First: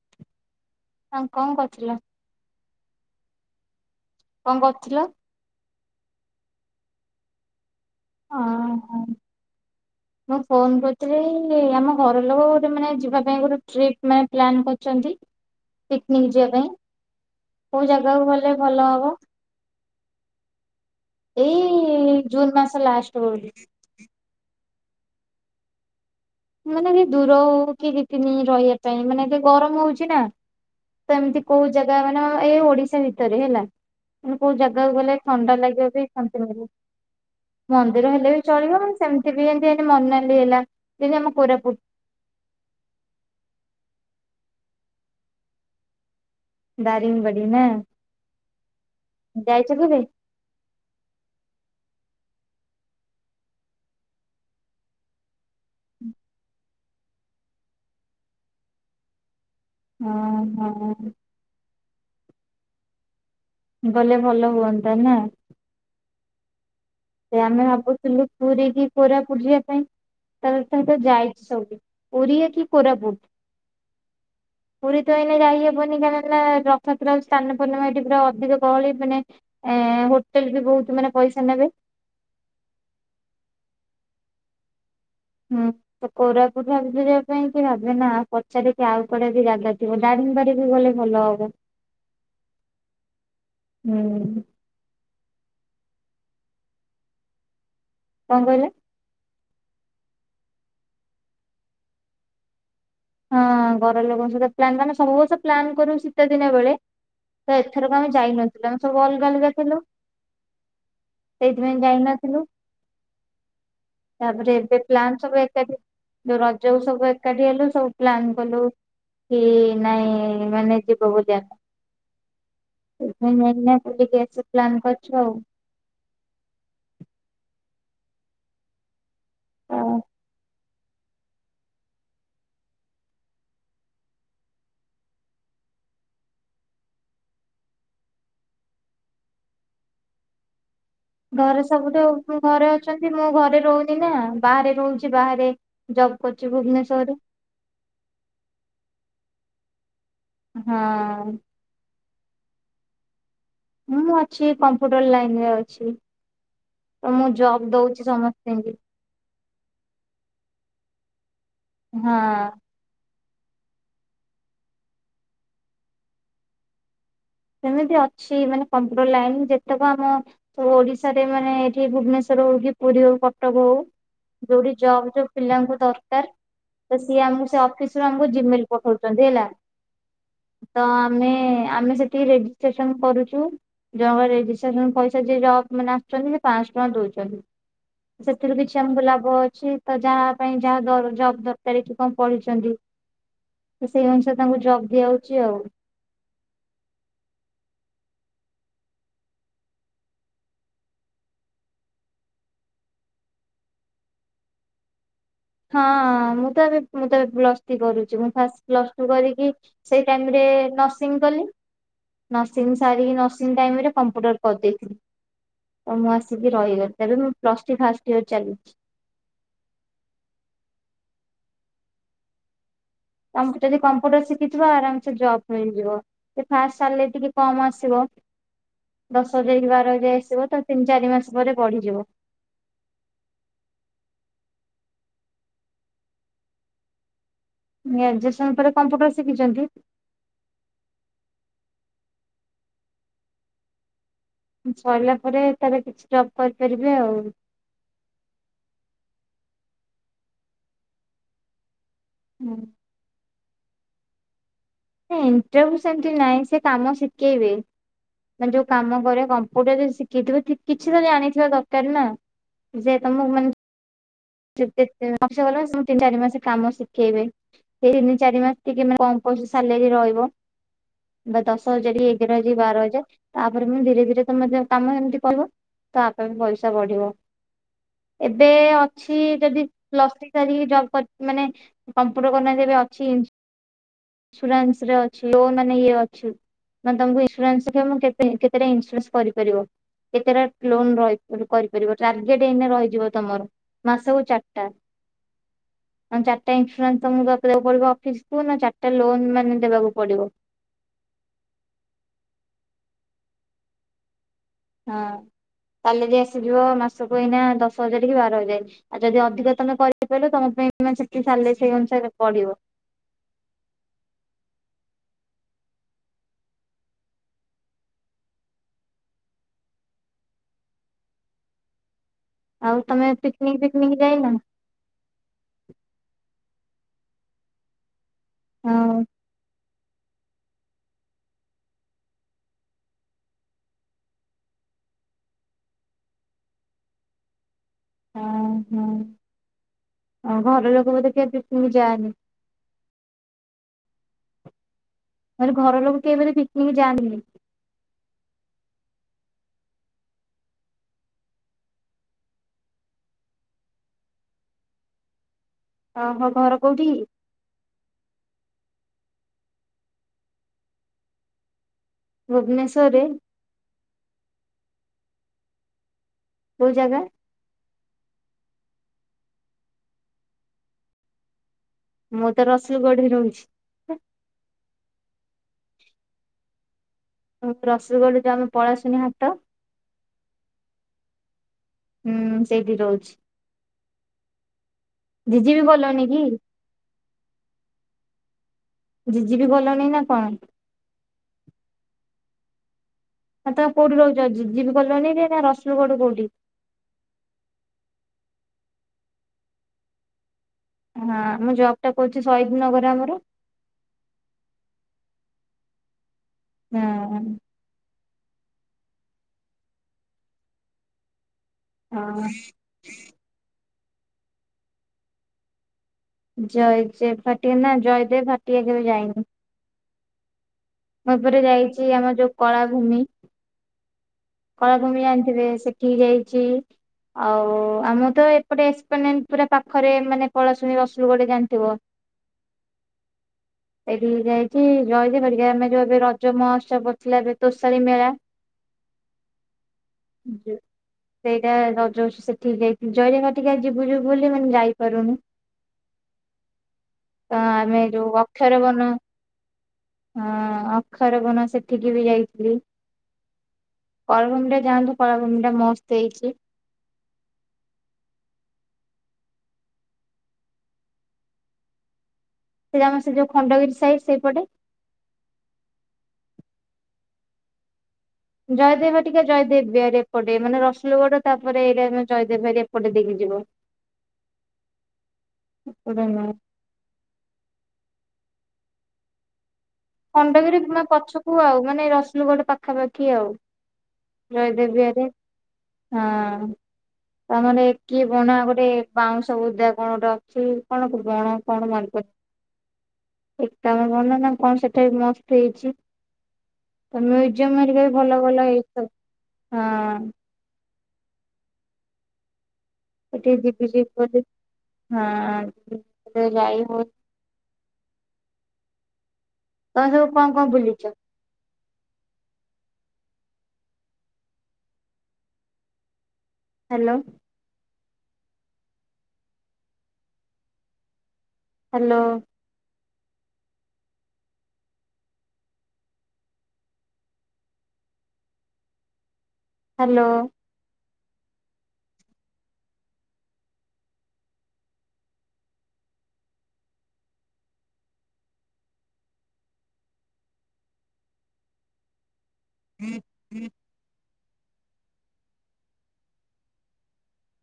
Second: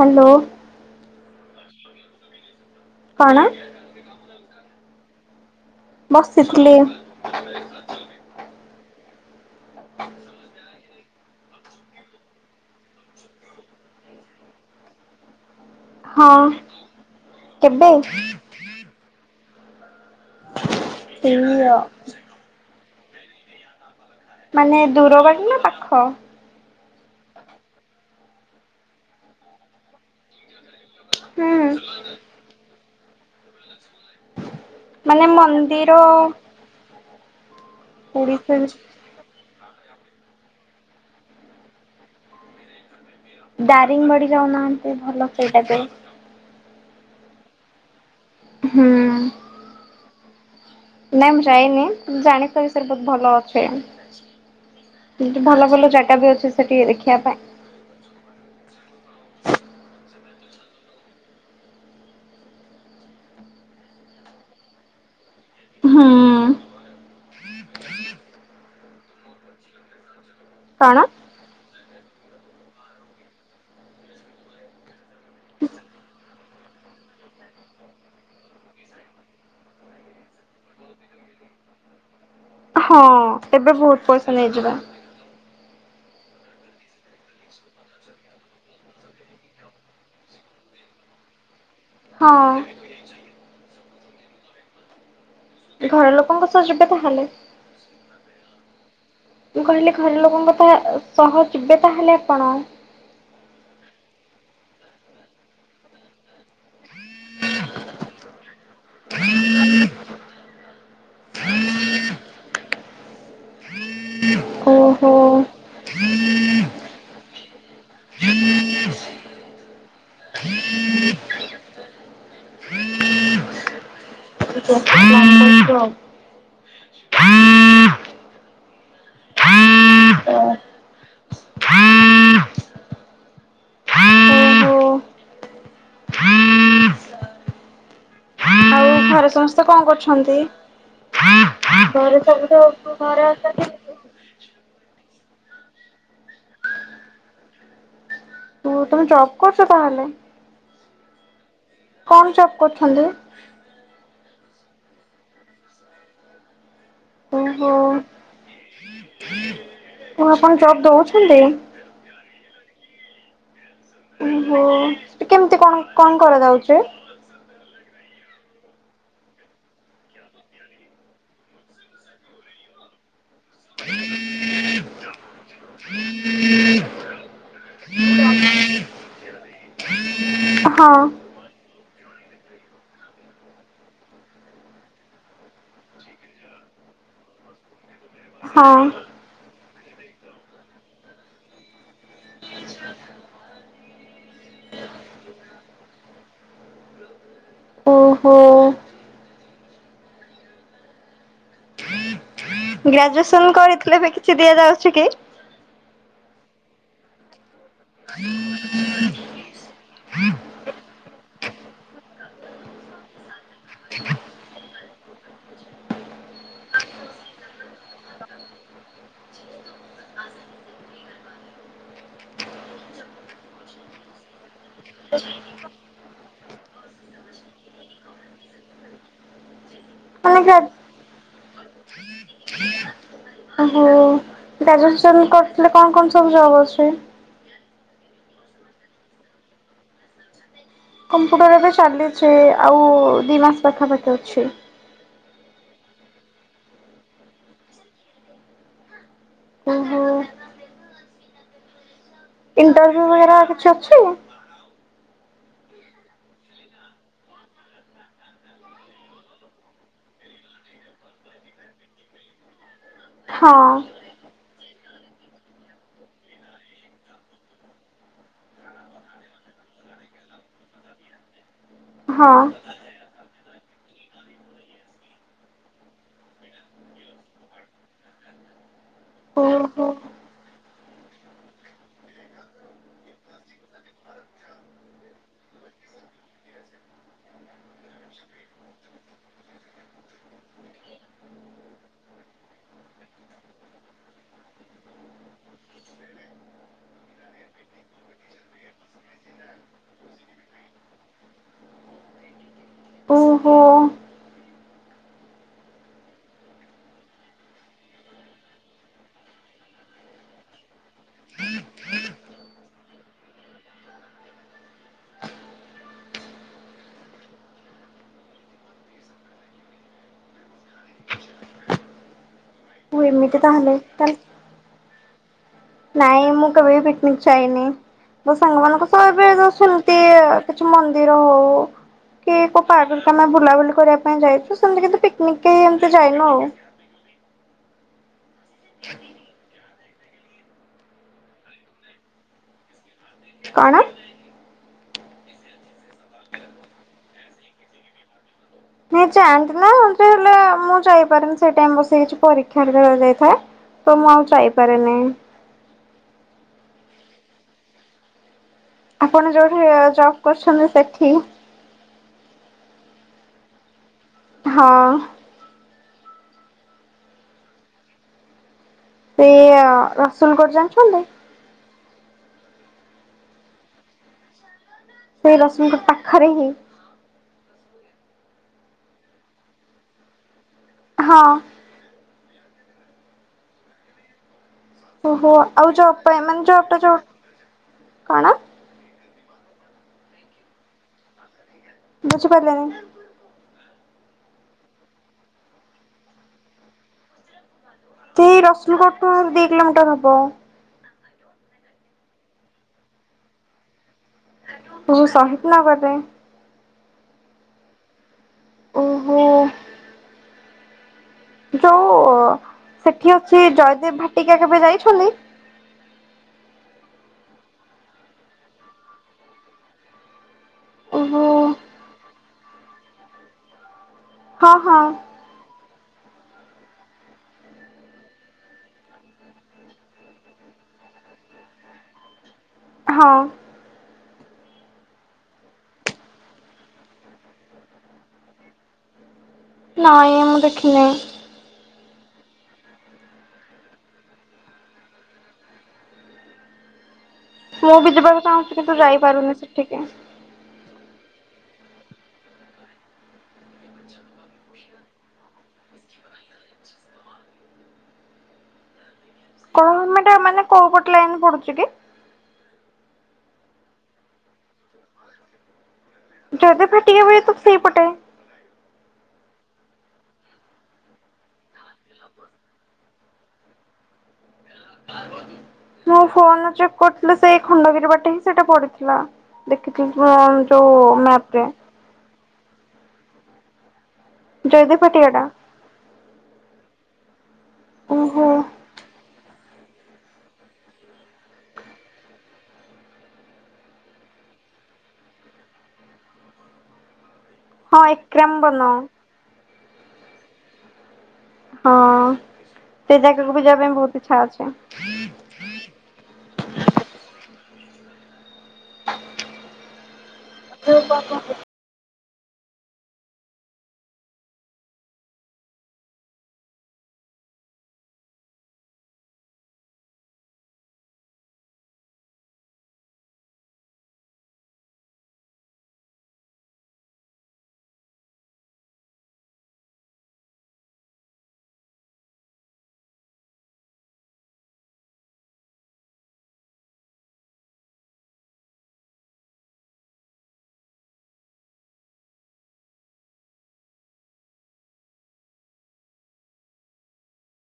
Hello. ଆଁ କଣ କରୁଥିଲ? କଣ? କଣ କରୁଥିଲ? ବସିଥିଲି। ହୁଁ। ହଁ ହଁ। ଆ ମୁଁ ଫୋନ କରିଥିଲି ଆମ ଘର ଲୋକ ଗୋଟେ ମାନେ ଯିବା ପାଇଁ ଗୋଟେ ଟ୍ରିପ୍ ମାନେ ପ୍ଲାନ୍ କରି ହଁ ପିକନିକ ଯିବା ପାଇଁ କେବେ କୋଉ ଜାଗାକୁ ଗଲେ ଭଲ ହବ? ଏଇଆ ଜୁନ୍ ମାସ ଲାଷ୍ଟ ବେଳକୁ। ମାନେ ଦୂର ବାଟ ନା ପାଖ? ମାନେ ଏ ଦୂର ହଉ କି ଦି ତିନି ଦିନି ରହିବା ପାଇଁ ମାନେ ଏ ଗରମ ହଉଛି ନା? ତ ଏମିତି ହୁଁ କୋଉ ଜାଗା ମାନେ ଏଇ ଓଡିଶା ଭିତରେ ହେଲା। କୋଉ ଜାଗାକୁ ଗଲେ ମାନେ ଥଣ୍ଡା ଲାଗିବ ମନ୍ଦିର ବି ଶାନ୍ତି ଲାଗିବ। ମନ୍ଦିର ହେଲେ ବି ଓଡିଶା ଚଳିବ ସେମିତି ବି ମନାଲି ହେଲା ଯେମିତି ଆମ କୋରାପୁଟ। ଦାରିଙ୍ଗବାଡି ଯାଉନାହାନ୍ତି ଭଲ ସେଇଟା ବି। ଦାରିଙ୍ଗବାଡ଼ି ନା। ହୁଁ। ଯାଇଥିଲୁ କି? ନାଇଁ ମୁଁ ଯାଇନି ଜାଣି ପିବି ସାର ବହୁତ ଭଲ ଅଛେ।। କିନ୍ତୁ ଭଲ ଭଲ ଜାଗା ବି ଅଛି ସେଠିକି ଦେଖିବା ପାଇଁ। ହଁ ହଁ। ଗଲେ ଭଲ ହୁଅନ୍ତା ନା? ହୁଁ। ସେ ଆମେ ଭାବୁଥିଲୁ ପୁରୀ କି କୋରାପୁଟ ଯିବା ପାଇଁ ତା ସତ କଣ ଯାଇ ଓଡ଼ିଆ କି କୋରାପୁଟ। ପୁରୀ ତ ଏଇନ ଯାଇହବନି କାହିଁକି ନା ରଥତ ସ୍ନାନ ପୂର୍ଣ୍ଣିମା ଏଠି ପୁରା ଅଧିକ ଗହଳି ମାନେ ଏ ହୋଟେଲ ବି ବହୁତ ମାନେ ପଇସା ନେବେ। ହଁ ଏବେ ବହୁତ ପଇସା ନେଇଯିବା। ହୁଁ, ତ କୋରାପୁଟ ଭାବୁଚି ଯିବା ପାଇଁ କି ଭାବେ ନା ପଚାରିକି, ଆଉ କୁଡା ବି ଜାଗା ଯିବ। ଦାରିଙ୍ଗବାଡି ବି ଗଲେ ଭଲ ହବ। ହଁ। ହୁଁ। ଘର ଲୋକଙ୍କ ସହ ଯିବେ ତାହେଲେ? କଣ କହିଲେ? ମୁଁ କହିଲି, ଘର ଲୋକଙ୍କ ତ ସହ ଯିବେ, ତାହେଲେ ଆପଣ? ହଁ, ଘର ଲୋକଙ୍କ ସହିତ ପ୍ଲାନ୍। ସବୁ ବର୍ଷ ପ୍ଲାନ କରୁ ଶୀତ ଦିନ ବେଳେ। ତ ଏଥରକୁ ଆମେ ଯାଇନଥିଲୁ। ଆମେ ସବୁ ଅଲଗା ଅଲଗା ଥିଲୁ। ସେଇଥିପାଇଁ ଯାଇନଥିଲୁ। ତାପରେ ଏବେ ଓହୋ ପ୍ଲାନ୍ ସବୁ ଏକାଠି। ଯୋଉ ରଜ ସବୁ ଏକାଠି ହେଲୁ। ସବୁ ପ୍ଲାନ୍ କଲୁ କି ନାଇଁ? ମାନେ ଯିବ ବୁଆ? [inaudible] କରିଛୁ ଆଉ। [inaudible] ଆଉ ଓହୋ ଆଉ ଘରେ ସମସ୍ତେ କଣ କରୁଛନ୍ତି? ଘରେ ସବୁଠୁ ସବୁ ଘରେ ତ ଅଛନ୍ତି, ମୁଁ ଘରେ ଅଛନ୍ତି। ରହୁନି। ସିନା ବାହାରେ ରହୁଛି ବାହାରେ, ଜବ୍ କରୁଛି ଭୁବନେଶ୍ୱରରେ। ତମେ ଜବ୍ କରୁଛ ତାହେଲେ? ହଁ। କଣ ଜବ କରୁଛନ୍ତି? ମୁଁ ଅଛି, କମ୍ପ୍ୟୁଟର ଲାଇନ ରେ ଅଛି। ତ, ମୁଁ ଜବ୍ ଦଉଛି ସମସ୍ତଙ୍କି। [inaudible] ହ ଆପଣ ଜବ୍ ଦଉଛନ୍ତି? ହଁ। ଓହୋ! କେମିତି କଣ କଣ କରାଯାଉଛି? ସେମିତି ଅଛି, ମାନେ କମ୍ପୁଟର ଲାଇନ ଯେତକ ଆମ ଓଡିଶାରେ, ମାନେ ଏଠି ଭୁବନେଶ୍ଵର ହଉ କି ପୁରୀ ହଉ, କଟକ ହଉ ଯୋଉଠି ଜବ ପିଲାଙ୍କୁ ଦରକାର। ତ ସିଏ ଆମକୁ ସେ ଅଫିସରୁ ଆମକୁ ଜିମେଲ ପଠଉଛନ୍ତି ହେଲା। ତ, ହଁ ଆମେ ଆମେ ସେଠି ରେଜିଷ୍ଟ୍ରେସନ କରୁଛୁ। ଜଣକା ରେଜିଷ୍ଟ୍ରେସନ ପଇସା ଯିଏ ଜବ ମାନେ ଆସୁଛନ୍ତି, ସେ ପାଞ୍ଚଶହ ଟଙ୍କା ଦଉଛନ୍ତି। ସେଥିରୁ ହଁ କିଛି ଆମକୁ ଲାଭ ଅଛି। ତ ଯାହା ପାଇଁ ଯାହା ଜବ ଦରକାର, କି କଣ ପଢିଛନ୍ତି ତ ସେଇ ଅନୁସାରେ ତାଙ୍କୁ ଜବ୍ ଦିଆଯାଉଛି ଆଉ। ଓହୋ। ଗ୍ରାଜୁଏସନ କରିଥିଲେ ବି କିଛି ଦିଆଯାଉଛି କି? ହଁ, ମୁଁ ତ ଏବେ ମୁଁ ତ ଏବେ ପ୍ଲସ ଥ୍ରୀ କରୁଛି। ମୁଁ ଫାସ କ୍ଲାସ [unintelligible] କି ସେଇ ଟାଇମ୍ ରେ ନର୍ସିଂ କଲି। ନର୍ସିଂ ସାରିକି, ନର୍ସିଂ ଟାଇମ ରେ କମ୍ପ୍ୟୁଟର କରିଦେଇଥିଲି। ଆଉ ମୁଁ ଆସିକି ରହିଗଲି। ତେବେ ମୁଁ ପ୍ଲସ ଥ୍ରୀ ଫାଷ୍ଟ ଇୟର ଚାଲିଛି। ତମକୁ ଯଦି କମ୍ପ୍ୟୁଟର ଶିଖିଥିବ, ଆରାମସେ ଜବ ମିଳିଯିବ। ସେ ଫାଷ୍ଟେ ସାଲାରି ଟିକେ କମ ଆସିବ। ଦଶ ହଜାର କି ବାର ହଜାର ମାନେ ଆସିବ। ତା ଗ୍ରା ତିନି, ଚାରି ମାସ ପରେ ବଢିଯିବ। [unintelligible] ଓହୋ। ଗ୍ରାଜୁଏସନ ସରି କରିଥିଲେ କଣ କଣ ସବୁ ଜବ୍ ଆସିବ? ଗ୍ରାଜୁଏସନ ପରେ କମ୍ପ୍ୟୁଟର ଶିଖିଛନ୍ତି? କମ୍ପ୍ୟୁଟର ଏବେ ଚାଲିଛି ଆଉ ଦୁଇ ମାସ ପାଖାପାଖି ଅଛି। ସରିଲା ପରେ ତାର କିଛି ଜବ୍ କରିପାରିବେ ଆଉ। ଓହୋ। ଇଣ୍ଟରଭିୟୁ ହେରା କିଛି ଅଛି? ହୁଁ ଇଣ୍ଟରଭିୟୁ ସେମିତି ନାହିଁ ସେ କାମ ଶିଖେଇବେ। ମାନେ ଯୋଉ କାମ କରେ କମ୍ପ୍ୟୁଟରରେ ଶିଖେଇଥିବ କିଛି ତ ଜାଣିଥିବା ଦରକାର ନା। ସେ ତମକୁ ମାନେ ହଁ। [unintelligible] ତିନି ଚାରି ମାସେ କାମ ଶିଖେଇବେ। ହେଇନି ତିନି ଚାରି ମାସ ଟିକେ ମାନେ କମ କମ ସାଲେରୀ ରହିବ। ବା ଦଶ ହଜାର ହେଇକି ହଁ ରହିଛି ବାର ହଜାର ତାପରେ ମୁଁ ଧୀରେ ଧୀରେ ତମେ କାମ ଏମିତି କହିବ ତାପରେ ପଇସା ବଢିବ। ଏବେ ଅ ଛି ଯଦି ଓହୋ ପ୍ଲସ ଥ୍ରୀ ସାରିକି ଜବ୍ କରି ମାନେ କମ୍ପ୍ୟୁଟର କରିନାହାନ୍ତି ଅଛି ଏ ଇନ୍ସୁରାନ୍ସ ରେ ଅଛି ଲୋନ ମାନେ ଇଏ ଅଛି। ମାନେ ତମକୁ ଇନ୍ସୁରାନ୍ସ ଶିଖେଇ କେ କେତେଟା ଇନ୍ସୁରାନ୍ସ କରିପାରିବ। କେତେଟା ଲୋନ ରହି କରିପାରିବ ଟାର୍ଗେଟ ଏଇନା ରହିଯିବ ତମର। ମାସକୁ ଚାରିଟା। ମାନେ ଚାରିଟା ଇସୁରାନ୍ସ ତମକୁ ଦବାକୁ ପଡିବ ଅଫିସି କୁ ନା ଚାରିଟା ଗୋଟେ ଲୋନ୍ ମାନେ ଦେବାକୁ ପଡିବ। ହଉ। ହଁ ସାଲାରୀ ଆସିଯିବ ମାସକୁ ଏଇନା ଦଶ ହଜାର କି ବାର ହଜାର। ଆଉ ଯଦି ଅଧିକ ତମେ କରିପାରିଲ ତମ ପାଇଁ ମାନେ ସେଠି ସାଲାରି ସେଇ ଅନୁସାରେ ପଢିବ। ଆଉ ଓ ତମେ ଏମିତି ପିକ୍ନିକ୍ ତାହେଲେ ଫିକିନିକ୍ ତାହେଲେ ଯାଇନ? ନାଇଁ ମୁଁ କେବେ ବି ପିକିନିକି ଯାଇନି ମୋ ହଁ ସାଙ୍ଗମାନଙ୍କ ସହ ଏବେ ଯଷ୍ଟ ଏମିତି ଆଉ କିଛି ମନ୍ଦିର ହୋଉ କି କୋଉ ପାର୍କରେ ଆମେ ବୁଲାବୁଲି କରିବା ପାଇଁ ଯାଇଛୁ ସେମିତି କି ପିକିନିକି କେହି ଏମିତି ଯାଇନୁ ଆଉ। ଓହୋ ଆଉ ଘର ଲୋକ ବୋଧେ [unintelligible] ଯାଆନି। କଣ? ମୁଁ କହିଲି ଘର ଲୋକ କେହି ବି ପିକିନିକି ଯାଆନ୍ତିନି? ନାଇଁ ଯାଆନ୍ତି ନା ହେଲେ ମୁଁ ଯାଇପାରେନି ସେ ଟାଇମ୍ କୁ ସେ ଯୋଉ କିଛି ପରୀକ୍ଷା କରାଯାଇଥାଏ। ତ ମୁଁ ଆଉ ଯାଇପାରେନି। ଅହ ଘର କୋଉଠିକି? ଆପଣ ଯୋଉଠି ଜବ୍ କରୁଛନ୍ତି ସେଠି। ଭୁବନେଶ୍ୱରରେ? ହଁ। କୋଉ ଜାଗା? ସେଇୟା ରସୁଲଗଡ ଜାଣିଛନ୍ତି? ମୁଁ ତ ରସୁଲଗଡ଼ରେ ରେ ରହୁଛି। ସେଇ ରସୁଲଗଡ଼ ପାଖରେ ହିଁ। ରସୁଲଗଡ଼ ଯୋଉ ଆମ ପଳାଶୁନି ହାଟ ହଁ। ହୁଁ ସେଇଠି ରୋହୁଛି। ଓହୋ ଜିଜି ବି ଆଉ ଜବ କଲୋନୀ ପାଇଁ କି ମାନେ ଜବ ଟା ଯୋଉ କଣ? ଜିଜିବି ଗଲଣି ନା କଣ? ବୁଝି ପାରିଲିନି। ଆ, ତୋମେ କୋଉଠି ରୋହୁଚ ଯିବ୍ ଯିବ୍ କଲୋନି ରେ ନା ରସୁଲଗଡ଼ କୋଉଟି? ସେଇ ରସଲଗଡ଼ ଠୁ ଦି କିଲୋମିଟର ହବ। ହଁ ମୁଁ ଜବ୍ ଟା କରୁଛି ଶହିଦ୍ ନଗରରେ ଆମର। [unintelligible] ସହିଦ ନଗରରେ? ହଁ। ଓହୋ! ଯୋଉ ହଁ। ସେଠି ଅଛି ଜୟଦେବ ଭାଟିକା କେବେ ଯାଇଛନ୍ତି? ଜୟଯେବ ଭାଟିଆ ନା ଜୟଦେବ ଭାଟିଆ କେବେ ଯାଇନି। ମୁଁ ଓହୋ ଏପଟେ ଯାଇଚି ଆମର ଯୋଉ କଳାଭୂମି। ହଁ ହଁ। କଳାଭୂମି ଜାଣିଥିବେ ସେଠିକି ଯାଇଛି। ଆଉ ଆମ ତ ଏପଟେ ଏସପ୍ଲାନେଟ୍ ପୁରା ପାଖରେ ମାନେ ପଳାଶୁଣି ରସୁଲଗଡ ଜାଣିଥିବ। [inaudible] ହଁ। ଏଠିକି ଯାଇଚି। ଜୟଦେବ ଭାଟିକା ଆମେ ଯୋଉ ଏବେ ରଜ ମହୋତ୍ସବ ପଡିଥିଲା ଏବେ ତୋଷାଳୀ ମେଳା ନାଇଁ ମୁଁ ଦେଖିନି। ସେଇଟା ରଜ ସେ-ସେଠିକି ଯାଇଛି। ଜୟଦେବ ଭାଟିକା ଯିବୁ ଯିବୁ ବୋଲି ମାନେ ଯାଇପାରୁନି। [inaudible] ମୁଁ ବି ଯୋଉ ଯିବାକୁ ଅକ୍ଷର ଚାହୁଁଚି କିନ୍ତୁ ବନ ଯାଇପାରୁନି ସେଠିକି। ହଁ ଅକ୍ଷର ବନ ସେଠିକି ବି ଯାଇଥିଲି। କଳାଭୂମି ଟା ଯାଆନ୍ତୁ କଳାଭୂମି ଟା ମସ୍ତ ହେଇଛି। କଳାଭୂମି ଟା ମାନେ କୋଉ ପଟ ଲାଇନ୍ ପଡୁଚି କି? ସେଟି ଆମ ସେ ଯୋଉ ଖଣ୍ଡଗିରି ସାଇଟ୍ ସେଇ ପଟେ। ଜୟଦେବ ଭାଟାକା ବି ତ ସେଇପଟେ। ଜୟଦେବ ଭାଟିକା ଜୟଦେବ ବିହାର ଏପଟେ ମାନେ ରସୁଲଗଡ ମାନେ ତାପରେ ଏରିଆ ମାନେ ଜୟଦେବ ବିହାର ଏପଟେ ଦେଇକି ଯିବ। ଏପଟେ ମୁଃ ନୁହଁ। ଫୋନ ଚେକ୍ କରିଥିଲି ସେଇ ଖଣ୍ଡଗିରି ବାଟେ ହିଁ ସେଟା ପଡିଥିଲା। ଦେଖିଥିଲି [inaudible] ଖଣ୍ଡଗିରି ଯୋଉ ମା- ମ୍ୟାପ ପଛକୁ ରେ ଆଉ ମାନେ ରସୁଲଗଡ଼ ପା ଖାପାଖି ଆଉ ଜୟଦେବ ବିହାର ରେ ହଁ। ତା ମାନେ ଏ କି ଓହୋ। ବଣ ଗୋଟେ ବାଉଁଶ ବୁଦା କଣ ଗୋଟେ ଅଛି କଣ ବଣ କଣ ମନେ ପଡ ଏକାମ ବନ ନା କଣ ସେଠି ମସ୍ତ ହେଇଛି। ତ ମ୍ୟୁଜିୟମ୍ ରେ ବି ହଁ ଭଲ ଏକ୍ରାମ ଭଲ ବନ ହେଇଥିବ ହଁ। ହଁ ସେ ସେଠି ଜାଗାକୁ ବି ଯିବା ଯିବି ପାଇଁ ଯିବି ବହୁତ ବୋଲି ଇଚ୍ଛା ଅଛି। ହଁ [unintelligible] ଯାଇ ହଉ ତୋମେ ସବୁ କଣ କଣ ବୁଲିଚ? ହ୍ୟାଲୋ। ହ୍ୟାଲୋ। ହାଲୋ। ହଁ ହଁ [inaudible]